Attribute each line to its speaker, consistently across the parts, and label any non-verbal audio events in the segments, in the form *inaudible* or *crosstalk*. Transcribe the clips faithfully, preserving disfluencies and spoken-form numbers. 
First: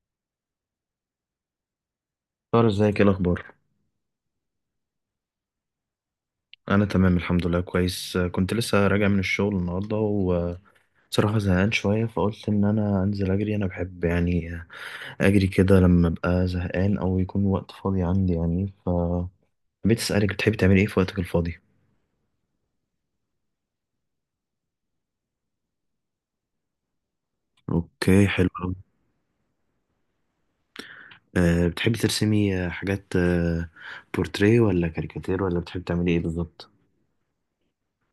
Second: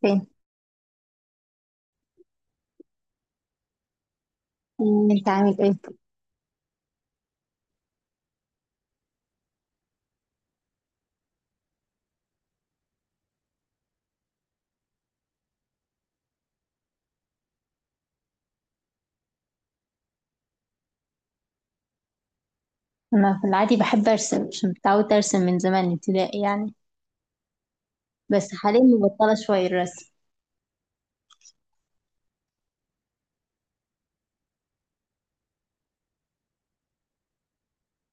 Speaker 1: فين.
Speaker 2: طار، ازيك؟ ايه الاخبار؟
Speaker 1: مم، انت عامل ايه؟
Speaker 2: انا تمام الحمد لله كويس. آه، كنت لسه راجع من الشغل النهارده، وصراحه زهقان شويه فقلت ان انا انزل اجري. انا بحب يعني اجري كده لما ابقى زهقان او يكون وقت فاضي عندي، يعني ف حبيت اسالك، بتحبي تعملي ايه في وقتك الفاضي؟
Speaker 1: انا في العادي بحب ارسم عشان متعودة ارسم من زمان ابتدائي يعني.
Speaker 2: اوكي، حلو
Speaker 1: بس
Speaker 2: أوي.
Speaker 1: حاليا مبطلة شوية الرسم.
Speaker 2: أه، بتحبي ترسمي آه، حاجات، أه بورتريه ولا كاريكاتير، ولا بتحبي تعملي ايه بالظبط؟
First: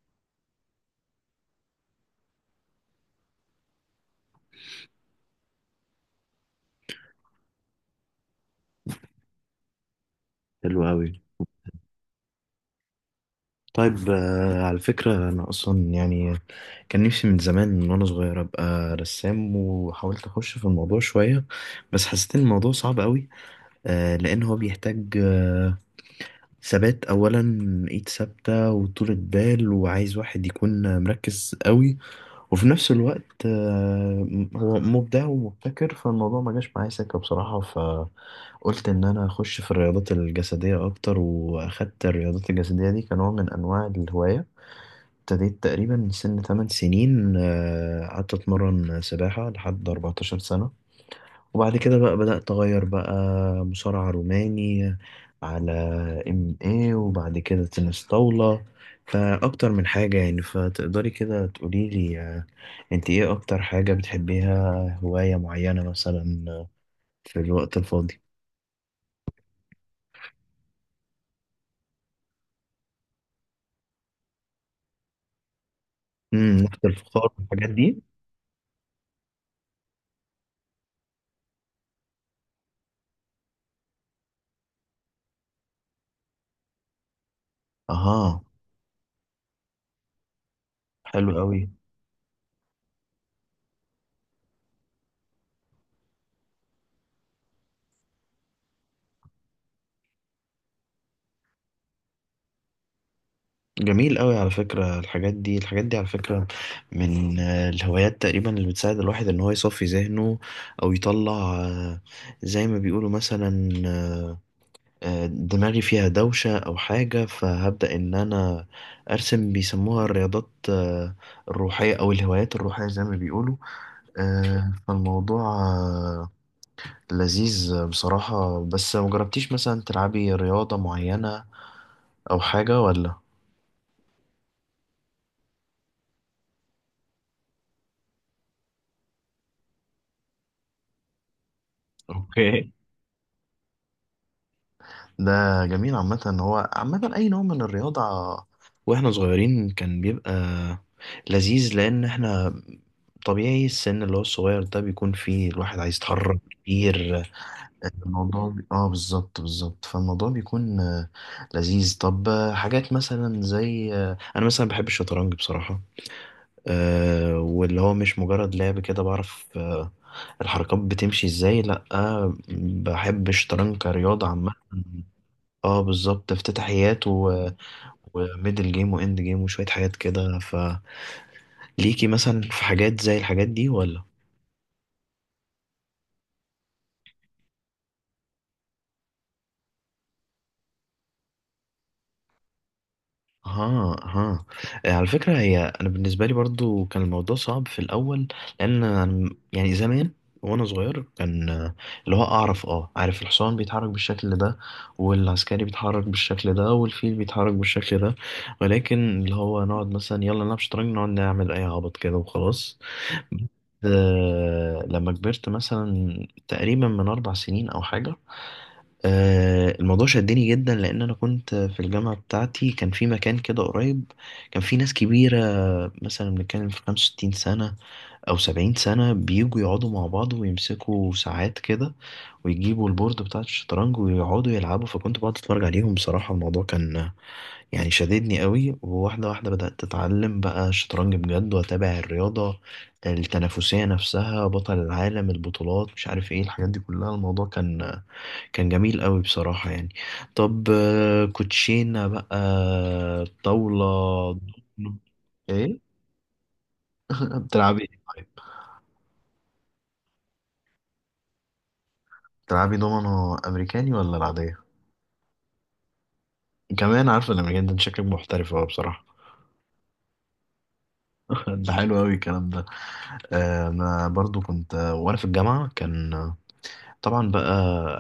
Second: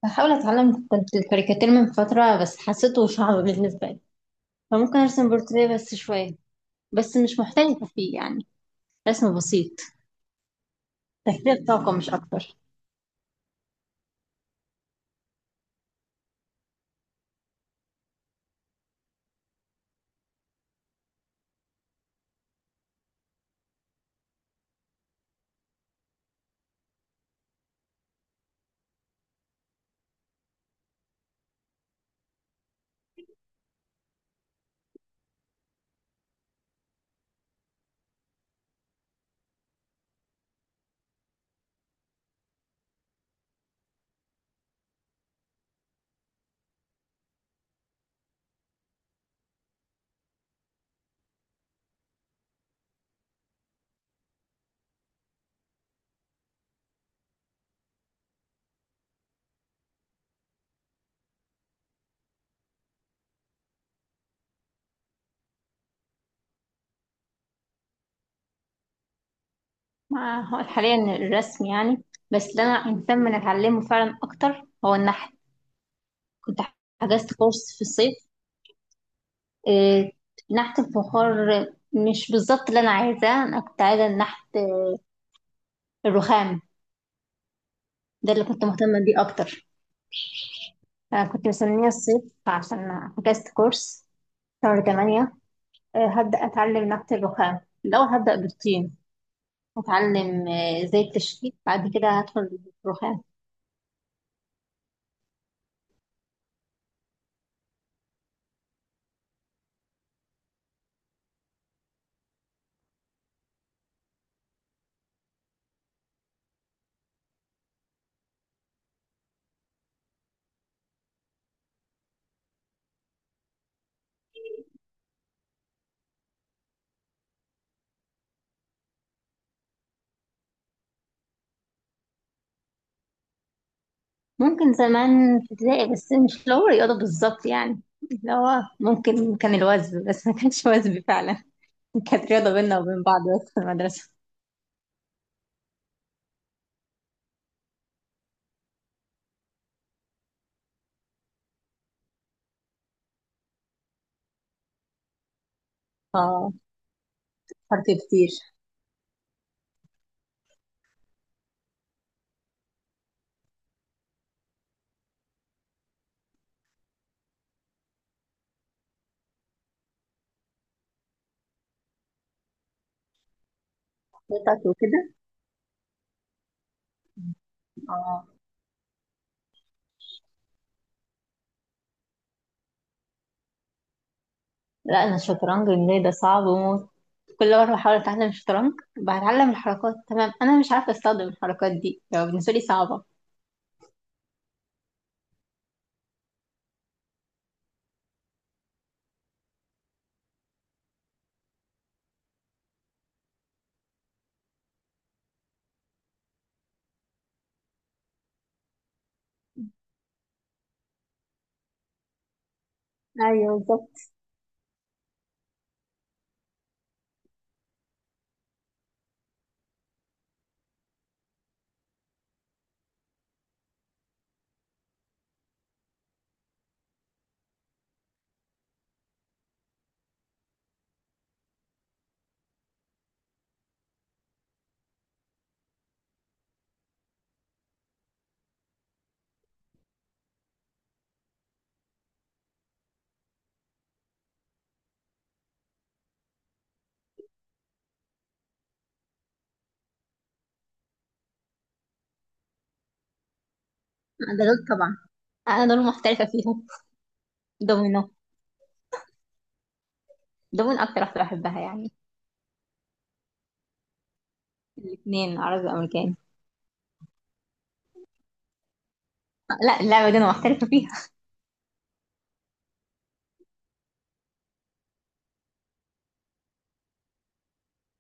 Speaker 1: بحاول اتعلم كنت الكاريكاتير من فترة بس حسيته صعب بالنسبة لي، فممكن ارسم بورتريه بس شوية. بس مش محترفة فيه يعني، رسم بسيط،
Speaker 2: حلو قوي.
Speaker 1: تفريغ طاقة مش اكتر.
Speaker 2: طيب. آه، على فكرة، أنا أصلا يعني كان نفسي من زمان، من وأنا صغير أبقى رسام، وحاولت أخش في الموضوع شوية، بس حسيت إن الموضوع صعب أوي. آه، لأن هو بيحتاج آه، ثبات أولا، إيد ثابتة وطولة بال، وعايز واحد يكون مركز أوي، وفي نفس الوقت آه، هو مبدع ومبتكر. فالموضوع ما جاش معايا سكة بصراحة، فقلت إن أنا أخش في الرياضات الجسدية أكتر، وأخدت الرياضات الجسدية دي كنوع من أنواع الهواية. ابتديت تقريبا سن تمن سنين، آه، قعدت اتمرن سباحة لحد أربعة عشر سنة. وبعد كده بقى بدأت اغير بقى، مصارعة روماني، على ام اي، وبعد كده تنس طاولة، فاكتر من حاجة يعني. فتقدري كده تقولي لي، آه، انت ايه اكتر حاجة بتحبيها؟ هواية معينة مثلا، آه، في الوقت الفاضي؟
Speaker 1: مع هو حاليا الرسم يعني، بس اللي انا مهتمة ان اتعلمه فعلا اكتر هو النحت.
Speaker 2: امم
Speaker 1: كنت
Speaker 2: نفط الفخار
Speaker 1: حجزت
Speaker 2: والحاجات
Speaker 1: كورس في
Speaker 2: دي؟
Speaker 1: الصيف، آه، نحت الفخار. مش بالظبط اللي انا عايزاه، انا كنت عايزه نحت آه، الرخام. ده
Speaker 2: اها،
Speaker 1: اللي كنت مهتمه بيه اكتر. انا
Speaker 2: حلو
Speaker 1: كنت
Speaker 2: قوي.
Speaker 1: مستنيه الصيف عشان فكست كورس شهر تمانية. آه، هبدا اتعلم نحت الرخام، لو هبدا بالطين اتعلم آه، ازاي التشكيل، بعد كده هدخل الرخام.
Speaker 2: جميل قوي. على فكرة الحاجات دي الحاجات دي، على فكرة، من آه، الهوايات تقريبا اللي بتساعد الواحد ان هو يصفي ذهنه، او يطلع آه، زي ما بيقولوا مثلا، آه، آه، دماغي فيها دوشة او حاجة فهبدأ ان انا ارسم. بيسموها الرياضات آه، الروحية، او الهوايات الروحية زي ما بيقولوا. آه، فالموضوع آه، لذيذ بصراحة. بس مجربتيش مثلا تلعبي رياضة معينة او حاجة ولا؟
Speaker 1: ممكن زمان في ابتدائي، بس مش اللي هو رياضه بالظبط يعني، اللي هو ممكن كان الوزن بس ما كانش وزن فعلا. *laughs*
Speaker 2: *laughs*
Speaker 1: كانت رياضه
Speaker 2: اوكي.
Speaker 1: بيننا وبين بعض بس في المدرسه.
Speaker 2: ده جميل عامة. هو عامة أي نوع من الرياضة وإحنا صغيرين كان بيبقى لذيذ، لأن إحنا طبيعي السن اللي هو الصغير ده بيكون فيه الواحد عايز يتحرك
Speaker 1: اه،
Speaker 2: كتير.
Speaker 1: حرف كتير.
Speaker 2: الموضوع بي... آه بالظبط بالظبط. فالموضوع بيكون آه، لذيذ. طب آه، حاجات مثلا زي آه، أنا مثلا بحب الشطرنج بصراحة. آه، واللي هو مش مجرد لعب كده بعرف آه، الحركات بتمشي إزاي، لأ، آه، بحب الشطرنج كرياضة عامة.
Speaker 1: خطط وكده.
Speaker 2: اه بالظبط، افتتاحيات و...
Speaker 1: اه.
Speaker 2: وميدل جيم واند جيم وشوية حاجات كده. فليكي مثلا في حاجات زي الحاجات دي ولا؟
Speaker 1: لا، انا الشطرنج بالنسبه لي ده صعب وموت. كل مره بحاول اتعلم الشطرنج، بتعلم الحركات تمام، انا مش عارفه استخدم الحركات دي، لو بالنسبه لي صعبه.
Speaker 2: ها ها. آه، على فكرة، هي أنا بالنسبة لي برضو كان الموضوع صعب في الأول، لأن أنا- يعني زمان وأنا صغير كان آه، اللي هو أعرف أه عارف الحصان بيتحرك بالشكل ده، والعسكري بيتحرك بالشكل ده، والفيل بيتحرك بالشكل ده، ولكن اللي هو نقعد مثلا يلا نلعب شطرنج، نقعد نعمل أي عبط كده وخلاص.
Speaker 1: ايوه بالظبط.
Speaker 2: آه، لما كبرت مثلا تقريبا من أربع سنين أو حاجة، آه، الموضوع شدني جدا، لأن أنا كنت في الجامعة بتاعتي، كان في مكان كده قريب، كان في ناس كبيرة، مثلا بنتكلم في خمسة وستين سنة أو سبعين سنة، بيجوا يقعدوا مع بعض ويمسكوا ساعات كده، ويجيبوا البورد بتاع الشطرنج ويقعدوا يلعبوا. فكنت بقعد أتفرج عليهم بصراحة، الموضوع كان يعني شددني قوي. وواحدة واحدة بدأت أتعلم بقى الشطرنج بجد، وأتابع الرياضة التنافسية نفسها، بطل العالم، البطولات، مش عارف إيه، الحاجات دي كلها. الموضوع كان كان جميل قوي بصراحة يعني. طب آه، كوتشينة بقى، طاولة،
Speaker 1: ده دول طبعا،
Speaker 2: دومينو.
Speaker 1: انا
Speaker 2: إيه؟
Speaker 1: دول محترفه فيهم.
Speaker 2: بتلعبي إيه
Speaker 1: دومينو.
Speaker 2: طيب؟
Speaker 1: دومينو اكتر واحده بحبها يعني.
Speaker 2: بتلعبي دومينو أمريكاني ولا العادية؟
Speaker 1: الاثنين، عربي وامريكاني.
Speaker 2: كمان عارفة الأمريكان ده، أنت شكلك محترف أوي بصراحة.
Speaker 1: لا، اللعبه دي انا محترفه فيها.
Speaker 2: *laughs* ده حلو أوي الكلام ده. آه، أنا برضو كنت آه، وأنا في الجامعة، كان طبعا بقى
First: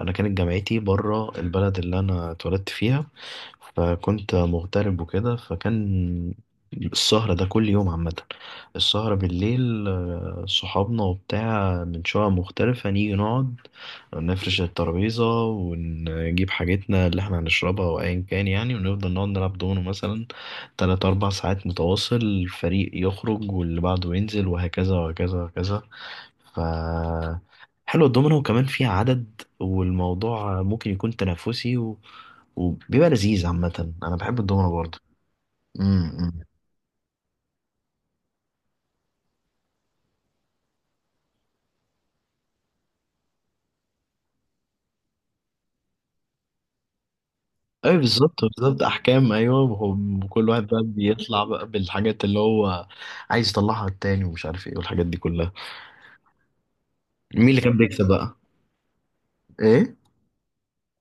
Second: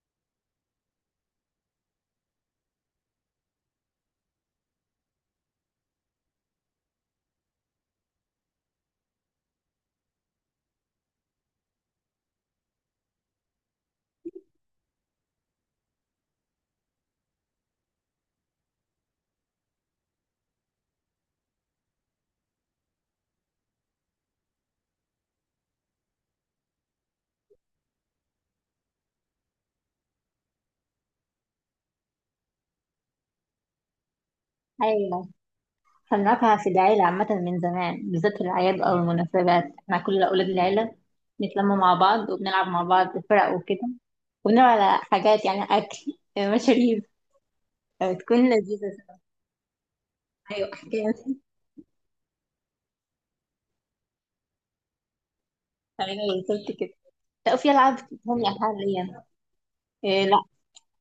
Speaker 2: انا كانت جامعتي بره البلد اللي انا اتولدت فيها، فكنت مغترب وكده، فكان السهرة ده كل يوم عامة. السهرة بالليل، آه، صحابنا وبتاع من شقق مختلفة نيجي نقعد نفرش الترابيزة، ونجيب حاجتنا اللي احنا هنشربها وأيا كان يعني، ونفضل نقعد نلعب دومينو مثلا تلات أربع ساعات متواصل، الفريق يخرج واللي بعده ينزل وهكذا وهكذا وهكذا. ف حلو الدومينو، وكمان فيها عدد، والموضوع ممكن يكون تنافسي و... وبيبقى لذيذ عامة. أنا بحب الدومينو برضه.
Speaker 1: ايوه.
Speaker 2: امم
Speaker 1: خلناها في العيلة عامة من زمان، بالذات في الأعياد أو المناسبات احنا كل أولاد العيلة بنتلم مع بعض وبنلعب مع بعض فرق وكده. وبنلعب على حاجات يعني، أكل، مشاريب.
Speaker 2: أيوة بالظبط
Speaker 1: بتكون
Speaker 2: بالظبط،
Speaker 1: لذيذة.
Speaker 2: أحكام، أيوة. وهم- وكل واحد
Speaker 1: أيوة،
Speaker 2: بقى
Speaker 1: أحكام.
Speaker 2: بيطلع بقى بالحاجات اللي هو عايز يطلعها على التاني، ومش عارف إيه والحاجات دي كلها.
Speaker 1: أيوة بالظبط كده.
Speaker 2: مين
Speaker 1: لا،
Speaker 2: اللي
Speaker 1: في
Speaker 2: كان
Speaker 1: ألعاب
Speaker 2: بيكسب بقى؟
Speaker 1: بتفهمني حاليا.
Speaker 2: إيه؟
Speaker 1: إيه؟ لا.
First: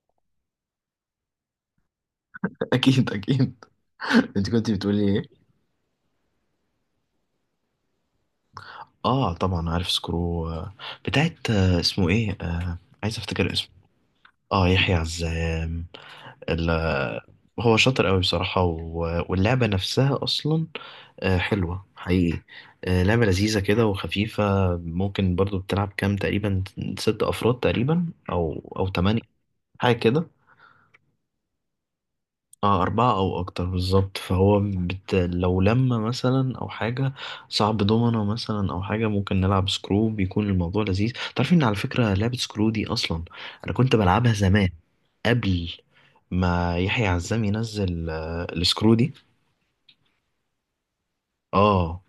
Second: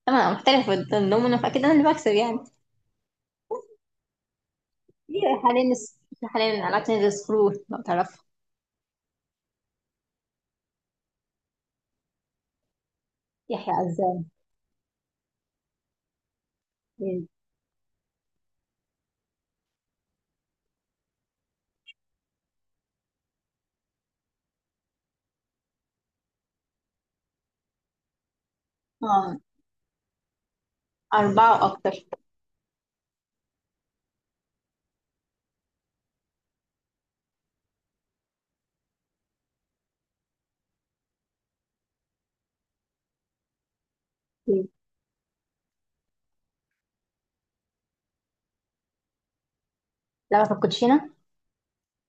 Speaker 1: أنا محترفة الدومينو فأكيد أنا اللي بكسب يعني.
Speaker 2: *laughs* أكيد أكيد. أنت كنت بتقولي إيه؟
Speaker 1: في حاليا، في حاليا ألعاب تانية زي سكرو لو تعرفها.
Speaker 2: آه طبعا عارف سكرو. آه، بتاعت آه، اسمه إيه؟ آه، عايز أفتكر اسمه.
Speaker 1: يحيى عزام.
Speaker 2: آه، يحيى عزام. ال-
Speaker 1: إيه،.
Speaker 2: هو شاطر قوي بصراحة، و- واللعبة نفسها أصلا آه، حلوة حقيقي، آه، لعبة لذيذة كده وخفيفة. ممكن برضو بتلعب كام تقريبا؟ ست أفراد تقريبا أو أو تمانية،
Speaker 1: آه،
Speaker 2: حاجة كده.
Speaker 1: أربعة وأكتر.
Speaker 2: اه أربعة أو أكتر بالظبط. فهو بت... لو لما مثلا أو حاجة صعب دومنا مثلا أو حاجة، ممكن نلعب سكرو، بيكون الموضوع لذيذ. تعرف إن، على فكرة، لعبة سكرو دي أصلا أنا كنت بلعبها زمان، قبل ما يحيى عزام ينزل آه، السكرو دي.
Speaker 1: لعبة الكوتشينة.
Speaker 2: اه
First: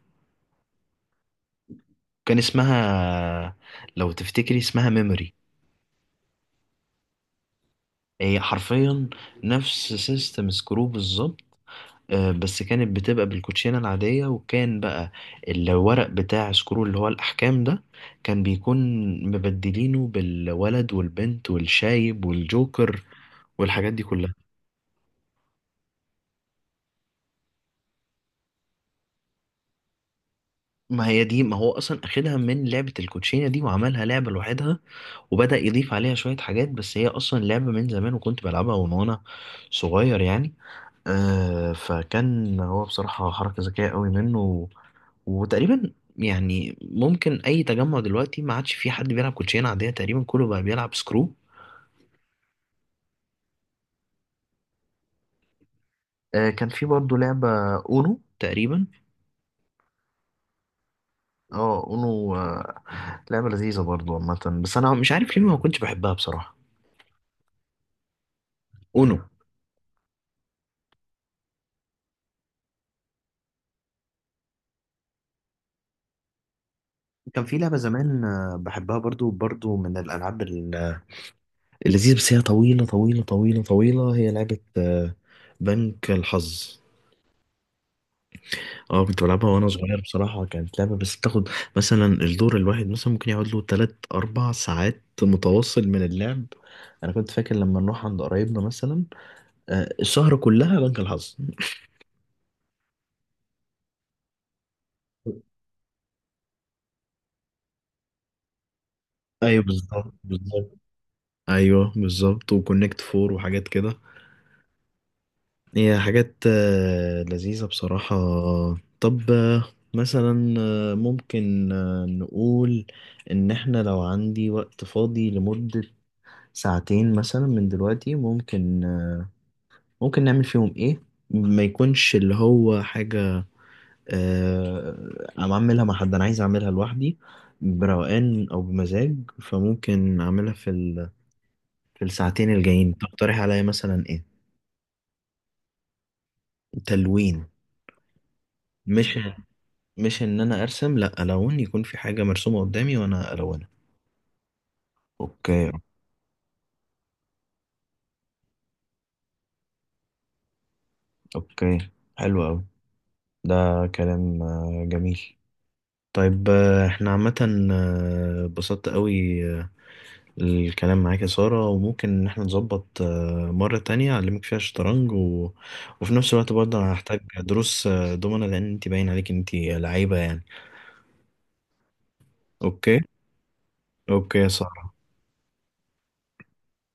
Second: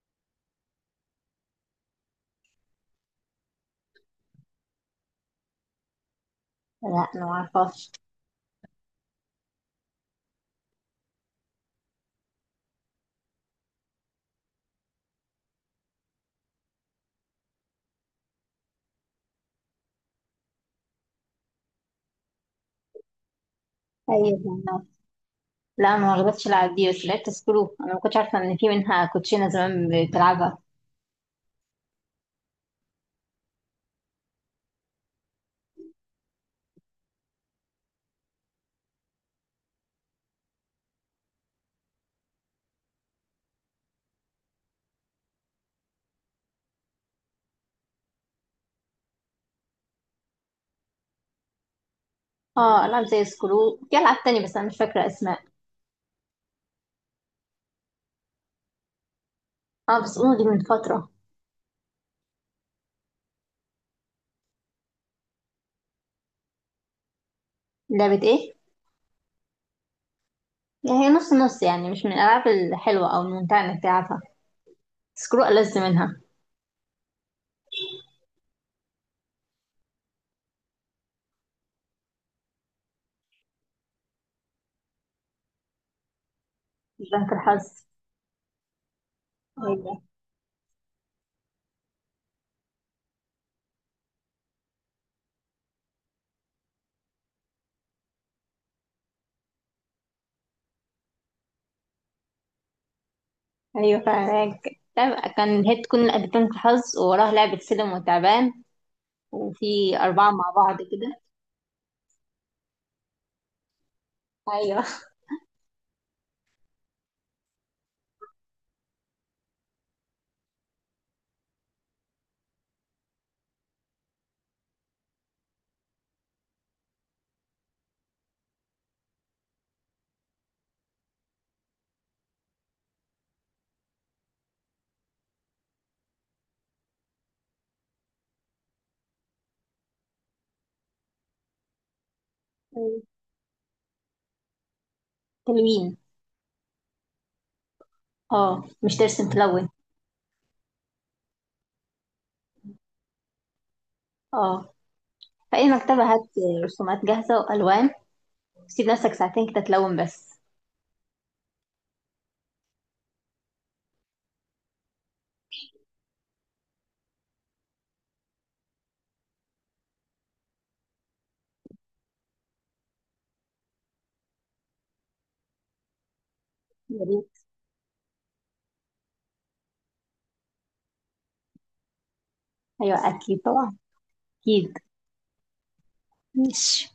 Speaker 2: كان اسمها، لو تفتكري اسمها، ميموري.
Speaker 1: لا أنا معرفهاش.
Speaker 2: هي حرفيا نفس سيستم سكرو بالظبط. آه، بس كانت بتبقى بالكوتشينة العادية، وكان بقى الورق بتاع سكرو اللي هو الأحكام ده كان بيكون مبدلينه بالولد والبنت والشايب والجوكر والحاجات دي كلها.
Speaker 1: أيوة. لا ما غلطتش العب دي، بس لعبت سكرو، انا ما كنتش عارفه ان في منها كوتشينه زمان بتلعبها.
Speaker 2: ما هي دي، ما هو أصلا أخدها من لعبة الكوتشينة دي وعملها لعبة لوحدها، وبدأ يضيف عليها شوية حاجات، بس هي أصلا لعبة من زمان، وكنت بلعبها وأنا وأنا صغير يعني. آه فكان هو بصراحة حركة ذكية قوي منه، و- وتقريبا يعني ممكن أي تجمع دلوقتي ما عادش فيه حد بيلعب كوتشينة عادية تقريبا، كله بقى بيلعب سكرو.
Speaker 1: اه، العاب زي سكرو، في العاب تانية بس انا مش فاكره اسماء.
Speaker 2: آه كان في برضه لعبة أونو تقريبا.
Speaker 1: اه، بس اونو دي من فتره.
Speaker 2: اه أونو. آه لعبة لذيذة برضه عامة، بس أنا مش عارف ليه ما كنتش بحبها بصراحة.
Speaker 1: لعبه ايه؟
Speaker 2: أونو.
Speaker 1: يعني هي نص نص يعني، مش من الالعاب الحلوه او الممتعه انك تلعبها، سكرو ألذ منها.
Speaker 2: كان في لعبة زمان آه، بحبها، برضو برضو من الألعاب ال- اللذيذة، بس هي طويلة طويلة طويلة طويلة. هي لعبة آه، بنك الحظ.
Speaker 1: بنك الحظ.
Speaker 2: اه كنت بلعبها وانا
Speaker 1: ايوه،
Speaker 2: صغير بصراحة، كانت لعبة بس بتاخد مثلا الدور الواحد مثلا ممكن يقعد له تلات أربع ساعات متواصل من اللعب. أنا كنت فاكر لما نروح عند قرايبنا مثلا، آه، السهرة كلها بنك الحظ.
Speaker 1: ايوه فعلا. لعبة- كان هي تكون بنك الحظ ووراها لعبه سلم وتعبان،
Speaker 2: أيوه
Speaker 1: وفي
Speaker 2: بالظبط
Speaker 1: اربعه مع
Speaker 2: بالظبط.
Speaker 1: بعض كده.
Speaker 2: أيوه بالظبط، وكونكت فور وحاجات كده.
Speaker 1: ايوه.
Speaker 2: هي حاجات آه، لذيذة بصراحة. طب آه، مثلا آه، ممكن آه، نقول إن إحنا لو عندي وقت فاضي لمدة ساعتين مثلا من دلوقتي، ممكن ممكن نعمل فيهم ايه؟ ما يكونش اللي هو حاجة آه، انا اعملها مع حد، انا عايز اعملها لوحدي بروقان او بمزاج، فممكن اعملها في ال... في الساعتين الجايين.
Speaker 1: *laughs*
Speaker 2: تقترح عليا مثلا ايه؟
Speaker 1: تلوين.
Speaker 2: تلوين.
Speaker 1: اه، مش
Speaker 2: مش
Speaker 1: ترسم، تلون.
Speaker 2: مش ان انا ارسم، لا، الون، يكون في حاجة مرسومة قدامي وانا الونها.
Speaker 1: اه. فأي
Speaker 2: اوكي.
Speaker 1: مكتبة هات رسومات جاهزة وألوان، سيب نفسك ساعتين كده تلون بس.
Speaker 2: اوكي، حلو قوي. ده كلام آه، جميل. طيب آه، احنا عامة آه، اتبسطت قوي الكلام معاك يا سارة، وممكن إن احنا نظبط آه، مرة تانية أعلمك فيها شطرنج و... وفي نفس الوقت برضه أنا
Speaker 1: يا
Speaker 2: هحتاج
Speaker 1: ريت.
Speaker 2: دروس آه، دومنة، لأن أنت باين عليك أنت لعيبة يعني. أوكي.
Speaker 1: أيوة أكيد طبعا.
Speaker 2: أوكي يا
Speaker 1: أكيد.
Speaker 2: سارة.
Speaker 1: ماشي.